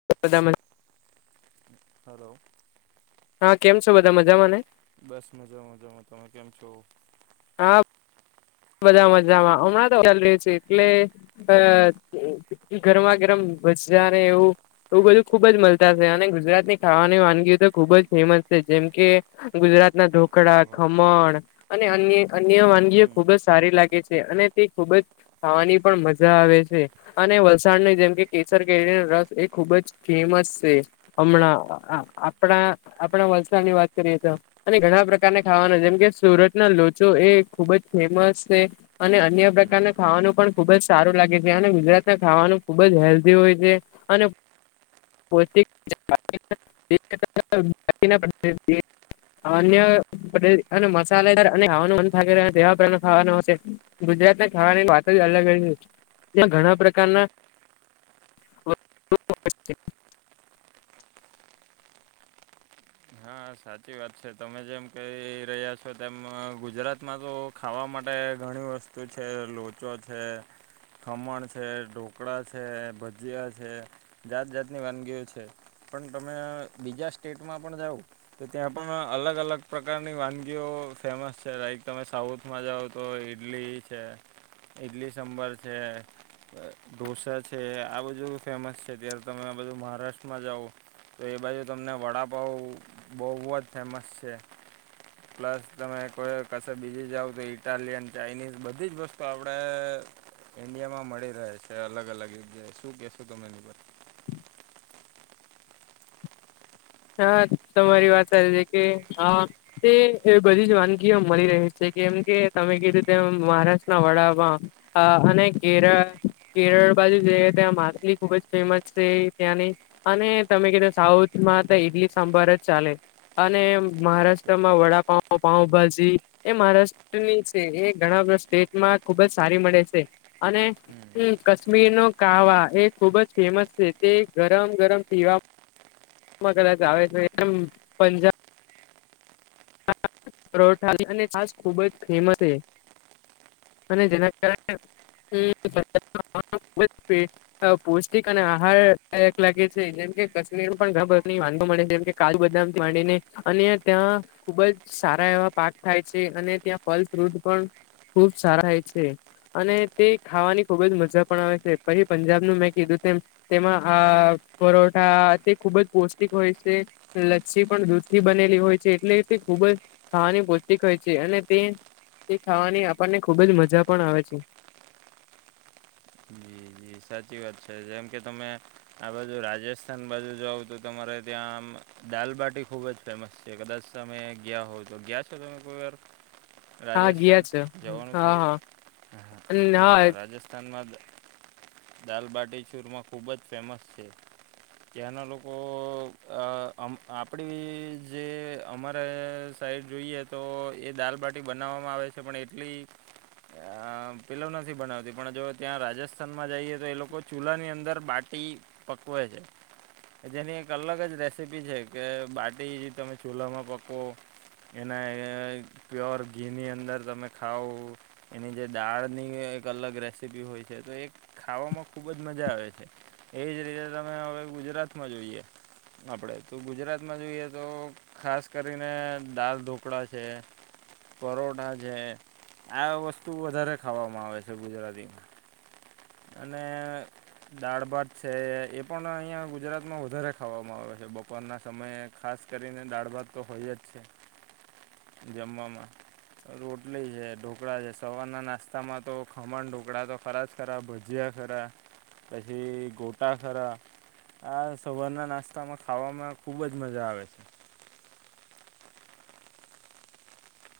[unintelligible] Hello. હા કેમ છો બધા મજામાં ને. બસ મજા મજામાં તમે કેમ છોો હા બધા મજામાં હમણાં તો ચાલ રહ્યું છે એટલે અ ગરમા ગરમ ભજજા ને એવું એવું બધું ખુબ જ મળતા છે અને ગુજરાતની ખાવાની વાનગીઓ તો ખુબ જ ફેમસ છે જેમ કે ગુજરાત ના ઢોકળા ઓહો ખમણ અને અન્ય અન્ય વાનગી હમ ખુબ જ સારી લાગે છે, અને તે ખુબ જ ખાવાની પણ મજા આવે છે. અને વલસાડની જેમ કે કેસર કેરીનો રસ એ ખુબ જ ફેમસ છે. હમણાં આપણા આપણા વલસાડની વાત કરીએ તો અને ઘણા પ્રકારને ખાવાના જેમ કે સુરત ના લોચો એ ખુબ જ ફેમસ છે. અને અન્ય હમ પ્રકારના ખાવાનું પણ ખુબ જ સારું લાગે છે, અને ગુજરાતના ખાવાનું ખુબ જ હેલ્ધી હોય છે. અને [inaudible] અન્ય અને મસાલેદાર અને ખાવાનું મન [unintelligible] ખાવાનું હશે ગુજરાતને ખાવાની વાતો જ અલગ હોય ત્યાં ઘણા પ્રકારના [inaudible] હા સાચી વાત છે, તમે જેમ કહી રહ્યા છો તેમ ગુજરાતમાં તો ખાવા માટે ઘણી વસ્તુ છે, લોચો છે. ખમણ છે, ઢોકળા છે, ભજીયા છે, જાત જાતની વાનગીઓ છે. પણ તમે બીજા સ્ટેટમાં પણ જાઓ તો ત્યાં પણ અલગ અલગ પ્રકારની વાનગીઓ ફેમસ છે, લાઈક તમે સાઉથ માં જાવો તો ઈડલી છે, ઈડલી સાંભર છે. ઢોસા છે, આ બધું ફેમસ છે, ત્યારે તમે આ બધું મહારાષ્ટ્રમાં જાઓ તો એ બાજુ તમને વડાપઉ બોવ જ ફેમસ છે. [inaudible] પ્લસ તમે કોઈ કશે બીજી જાઓ તો ઈટાલિયન ચાઇનીઝ બધી જ વસ્તુ આપણે ઈન્ડિયામાં મળી રહે છે, અલગ અલગ જગ્યાએ શું કહેશો તમે એની ઉપર? હા હલો તમારી વાત સાચી કે હા તે એ બધી જ વાનગીઓ મળી રહી છે, કેમ કે તમે કીધું તેમ મહારાષ્ટ્રના વડાપાંવ અ અને ઘેર કેરળ બાજુ જયે ત્યાં માછલી ખુબ જ ફેમસ છે, ત્યાંની અને તમે કીધું સાઉથમાં ઈડલી સાંભર જ ચાલે અને સાચી વાત મહારાષ્ટ્રમાં વડાપાંવ પાઉભાજી એ મહારાષ્ટ્રની છે, એ ઘણા બધા સ્ટેટમાં ખુબ જ સારી મળે છે. અને હમ ક મીર નો કાવા એ ખુબ જ ફેમસ છે, તે ગરમ ગરમ પીવા માં કદાચ આવે છે, એમ પંજા પરોઠા અને છાસ ખુબ જ ફેમસ છે. અને જેના કારણે [unintelligible] પૌષ્ટિક અને આહારદાયક લાગે છે, જેમ કે કાશ્મીર પણ ઘણા બધાની વાનગી મળે જેમ કે કાજુ બદામથી માંડીને અને ત્યાં ખુબ જ સારા એવા પાક થાય છે, અને ત્યાં ફલ ફ્રૂટ પણ ખુબ સારા થાય છે. અને તે ખાવાની ખુબ જ મજા પણ આવે છે, પછી પંજાબનું મેં કીધું તેમ તેમાં આ પરોઠા તે ખુબ જ પૌષ્ટિક હોય છે. લચ્છી પણ દૂધથી બનેલી હોય છે, એટલે તે ખુબ જ ખાવાની પૌષ્ટિક હોય છે, અને તે તે ખાવાની આપણને ખુબ જ મજા પણ આવે છે. જી, જી સાચી વાત છે, જેમ કે તમે આ બાજુ રાજસ્થાન બાજુ જાવ તો તમારે ત્યાં આમ દાલબાટી ખુબ જ ફેમસ છે, કદાચ તમે ગયા હોય તો ગયા છો તમે કોઈ વાર [inaudible] હા ગયા રાજસ્થાન છે જવાનું હા હા થયું હા રાજસ્થાનમાં દાલબાટી ચૂરમાં ખૂબ જ ફેમસ છે. ત્યાંના લોકો અ આપણી જે અમારે સાઈડ જોઈએ તો એ દાલબાટી બનાવવામાં આવે છે, પણ એટલી પિલવ નથી બનાવતી પણ જો ત્યાં રાજસ માં જઈએ તો એ લોકો ચૂલાની અંદર બાટી પકવે છે. કે જેની એક અલગજ રેસીપી છે કે બાટી તમે ચૂલામાં પકોવો એના પ્યોર ઘીની અંદર તમે ખાવ. એની જે દાળની એક અલગ રેસીપી હોય છે તો એક ખાવામાં ખૂબજ મજા આવે છે એજ રીતે તમે હવે ગુજરાતમાં જોઈએ આપણે તો ગુજરાતમાં જોઈએ તો ખાસ કરીને દાલ ઢોકળા છે. પરોઠા છે આ વસ્તુ વધારે ખાવામાં આવે છે ગુજરાતીમાં. અને દાળ ભાત છે એ પણ અહીંયા ગુજરાતમાં વધારે ખાવામાં આવે છે બપરના સમયે ખાસ કરીને દાળ ભાત તો હોયજ છે. જમમાં. રોટલી છે ઢોકળા છે સવારના નાસ્તામાં તો ખમણ ઢોકળા તો ફરાત ખરા ભજયા ખરા પછી ગોટા ખરા આ સવારના નાસ્તામાં ખાવામાં ખૂબ જ મજા આવે છે.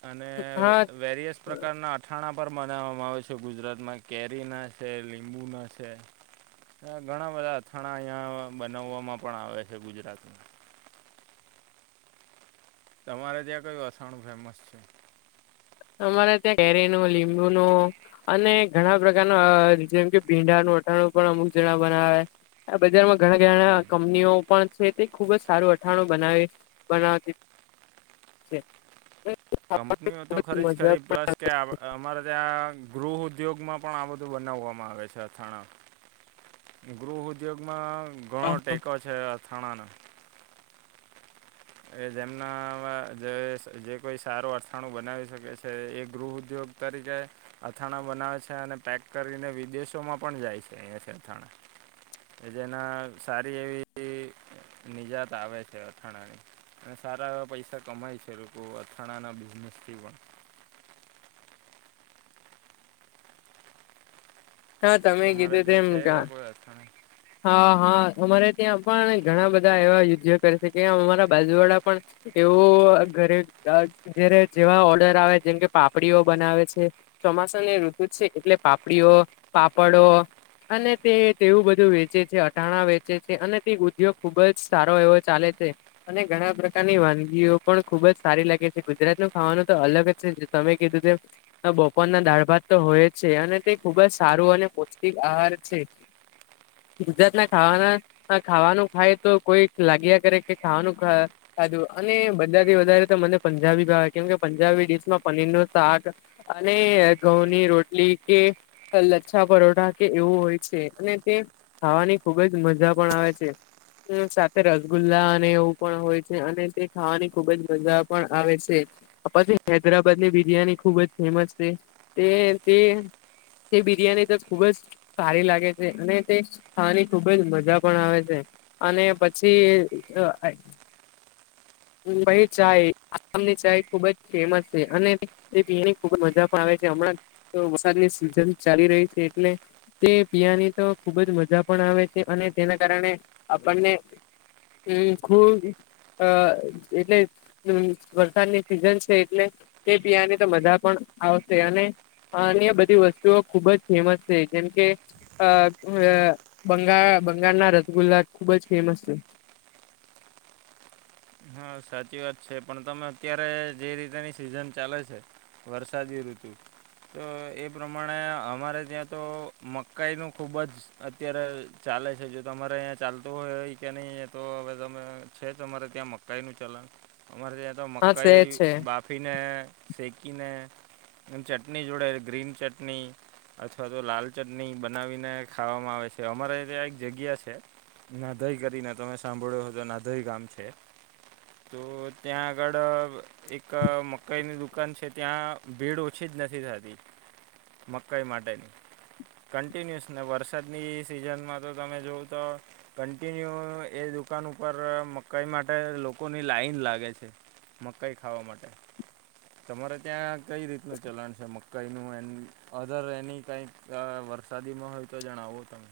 અને હા વેરિયસ પ્રકારના અઠાણા પર બનાવવામાં આવે છે ગુજરાતમાં કેરીના છે લીંબુના છે. ઘણા બધા અથાણા અહીંયા બનાવવામાં પણ આવે છે ગુજરાતમાં. તમારે ત્યાં કયું વસાડ ફેમસ છે. અમારે ત્યાં કેરી નું લીંબુનું અને ઘણા પ્રકારના જેમ કે ભીંડાનું અટાણું પણ અમુક જણા બનાવે હ બજારમાં ઘણા ઘણા હમ કંપનીઓ પણ છે તે ખુબજ સારું અથાણું બનાવે બનાવતી છે. કંપનીઓ તો ખરીજ કરીરી પ્લસ કે આ અમારે ત્યાં ગૃહ ઉદ્યોગમાં પણ આ બધું બનાવવામાં આવે છે અથાણા. ગૃહ ઉદ્યોગમાં ઘણો ટેકો છે અથાણાના એ જેમના જે જે કોઈ સારું અથાણું બનાવી શકે છે એ ગૃહ ઉદ્યોગ તરીકે અથાણા બનાવે છે અને પેક કરીને વિદેશોમાં પણ જાય છે અહીંથી અથાણા કે જેના સારી એવી નિજાત આવે છે અથાણાની અને સારા એવા પૈસા કમાય છે લોકો અથાણાના બિઝનેસથી પણ. હા તમે ગીધું તે એમ કા થ હા હા અમારે ત્યાં પણ ઘણા બધા એવા યુદ્ધ કરે છે કે અમારા બાજુવાડા પણ એવું ઘરે જારે જેવા ઓર્ડર આવે જેમ કે પાપડીઓ બનાવે છે. ચોમાસાને ઋતુજ છે એટલે પાપડીઓ પાપડો અને તે તેવું બધું વેચ અટાણા વેચે છે અને તે ઉદ્યોગ ખુબજ સારો એવો ચાલે છે અને ઘણા પ્રકણના ની વાનગીઓ પણ ખુબજ સારી લાગે છે ગુજરાત નું ખાવાનું તો અલગજ છે તમે કીધું બપોરના દાળ ભાત તો હોય છે અને તે ખુબજ સારું અને પૌષ્ટિક આહાર છે. ગુજરાત ના ખાવાના ખાવાનું ખાયતો કોઈ લાગ્યા કરે કે ખાવાનુંા. સાચું અને બધાથી વધારે તો મને પંજાબી ખાવ કેમ કે પંજાબી ડિશમાં પનીરનું શાક અને ઘઉંની રોટલી કે લચ્છા પરોઠા કે એવું હોય છે અને તે ખાવાની ખુબ જ મજા પણ આવે છે સાથે રસગુલ્લા અને એવું પણ હોય છે અને તે ખાવાની ખુબ જ મજા પણ આવે છે પછી હૈદરાબાદ ની બિરિયાની ખુબ જ ફેમસ છે તે તે તે બિરિયાની તો ખુબ જ સારી લાગે છે અને તે હાની ખુબ જ મજા પણ આવે છે અને પછી ભાઈ ચાય આમની ચાય ખુબ જ ફેમસ છે અને એ બી એની ખુબ મજા પણ આવે છે હમણાં તો વરસાદની સિઝન ચાલી રહી છે એટલે તે પિયાની તો ખુબ જ મજા પણ આવે છે અને તેના કારણે આપણને હમ્મ ખુબ અ એટલે વરસાદની સિઝન છે એટલે તે પીવાની તો મજા પણ આવશે અને હ અને બધી વસ્તુઓ ખુબ જ ફેમસ છે જેમ કે અ બંગાળ બંગાળના રસગુલ્લા ખુબ જ ફેમસ છે. હા સાચી વાત છે પણ તમે અત્યારે જે રીતેની સિઝન ચાલે છે. વરસાદી ઋતુ તો એ પ્રમાણે અમારે ત્યાં તો મકાઈનું ખૂબ જ અત્યારે ચાલે છે જો તમારે અ્યાં ચાલતું હોય કે નહી તો હવે તમે છે જ તમારે ત્યાં મ મકાઈનું ચલણ અમારે ત્યાં તો હા મકાઈ શહેર છે બાફીને શેકીને ચટણી જોડે ગ્રીન ચટણી અથવા તો લાલ ચટણી બનાવીને ખાવામાં આવે છે અમારે ત આ એક જગ્યા છે. નાધઈ કરીને તમે સાંભળ્યો તો નાધઈ ગામ છે. તો ત્યાં આગળ એક મકઈની દુકાન છે ત્યાં ભીડ ઓછી જ નથી થતી. મકાઈ માટેની કન્ટિન્યુઅસ ને વરસાદની સિઝનમાં તો તમે જોવં તો કન્ટિન્યુ એ દુકાન ઉપર મકાઈ માટે લોકો લોકોની લાાઈન લાગે છે મકાઈ ખાવા માટે. તમારે ત્યાં કઈ રીતનું ચલણ છે મકાઈનું એમ. અગર એની કાંઈક વરસાદી ન હોય તો જણાવો તમે.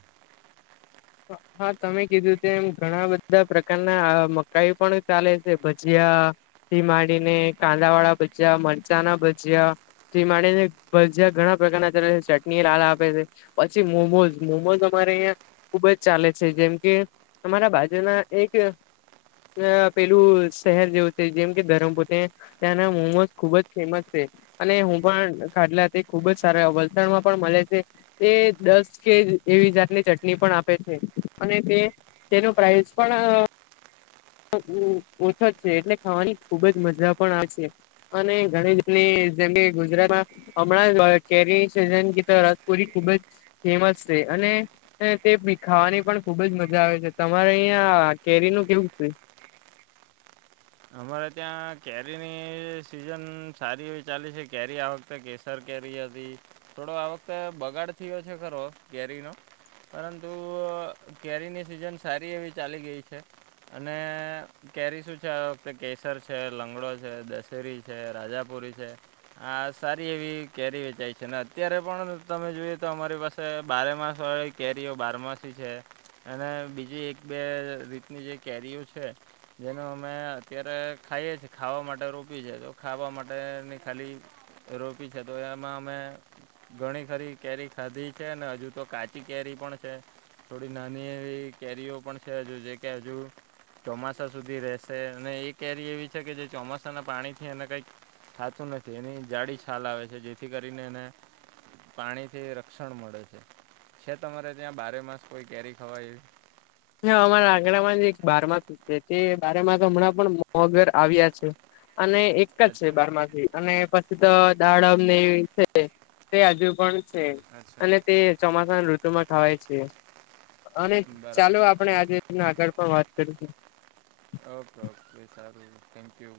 હા તમે કીધું છે એમ ઘણા બધા પ્રકારના મકાઈ પણ ચાલે છે ભજીયા ભી માંડીને કાંદા વાળા ભજ્યા, મરચાણા ભજ્યા તે માટેને ભજયા ઘણા પ્રકારના ચલે છે ચટણી લાલ આપે છે. પછી મોમોઝ મોમોઝ અમારે અહં ખુબ જ ચાલે છે જેમ કે અમારા બાજુના એક અ પેલું શહેર જેવું છે જેમ કે ધરમપુર ત્યાંના મોમોઝ ખુબ જ ફેમસ છે. અને હું પણ ખાઢલા તે ખુબ જ સારા વલસાડમાં પણ મળે છે. એ દસ કે એવી જાતને ચટણી ની પણ આપે છે અને તે તેનો પ્રાાઈઝ પણ ઓછા છે. એટલે ખાવાની ખુબ જ મજા પણ આવે છે. અને ઘણી જની જેમ કે ગુજરાતમાં હમણાં કેરી સન ગી તો રસપુરી ખુબ જ ફેમસ છે અને તેી ખાવાની પણ ખુબજ મજા આવે છે તમારે અહિયાં કેરી નું કેવું છે? અમારે ત્યાં કેરીની સિઝન સારી એવી ચાલી છે કેરી આ વખતે કે સર કેરી હતી થોડો આ વખતે બગાડ થયો છે ખરો કેરીનો. પરંતુ કેરીની સિઝન સારી એવી ચાલી ગઈ છે. અને કેરી શું છે. તો કેસર છે, લંગડો છે, દશેરી છે, રાજાપુરી છે હા સારી એવી કેરી વેચાય છે ને અત્યારે પણ તમે જોઈયએ તો અમારી પાસે બારે માસ વાળી કેરીઓ બારમાસી છે. અને બીજી એક બે રીતની જે કેરીઓ છે જેનું અમે અત્યારે ખાઈએીએ ખાવા માટે રોપી છે તો ખાવા માટેની ખાલી એરોપી છે તો એમાં અમે ઘણી ખરી કેરી ખાધી છે ને હજુ તો કાચી કેરી પણ છે. થોડી નાની એવી કેરીઓ પણ છે હજુ જે કે હજુ ચોમાસા સુધી રહેશે. અને એ કેરી એવી છે કે જે ચોમાસાના પાણીથી અને કંઈક થાતું નથી એની જાડી છાલ આવે છે જેથી કરીને એને પાણીથી રક્ષણ મળે છે છે તમારે ત્યાં બારે માસ કોઈ કેરી ખવાય હ અમારા આંગણામાં જ એક બારમાસ તે બારમાસ હમણાં પણ મોગર આવ્યા છે અને એ છે અચ્છા બારમાથી અને પછી તો દાડમ વી છે તે હજુ પણ અચ્છા અને તે ચોમાસાના ઋતુમાં ખાવાય છે અને બરાબર ચાલો આપણે આજે આગળ પણ વાત કરીશું ઓકે ઓકે સારું થેન્ક યુ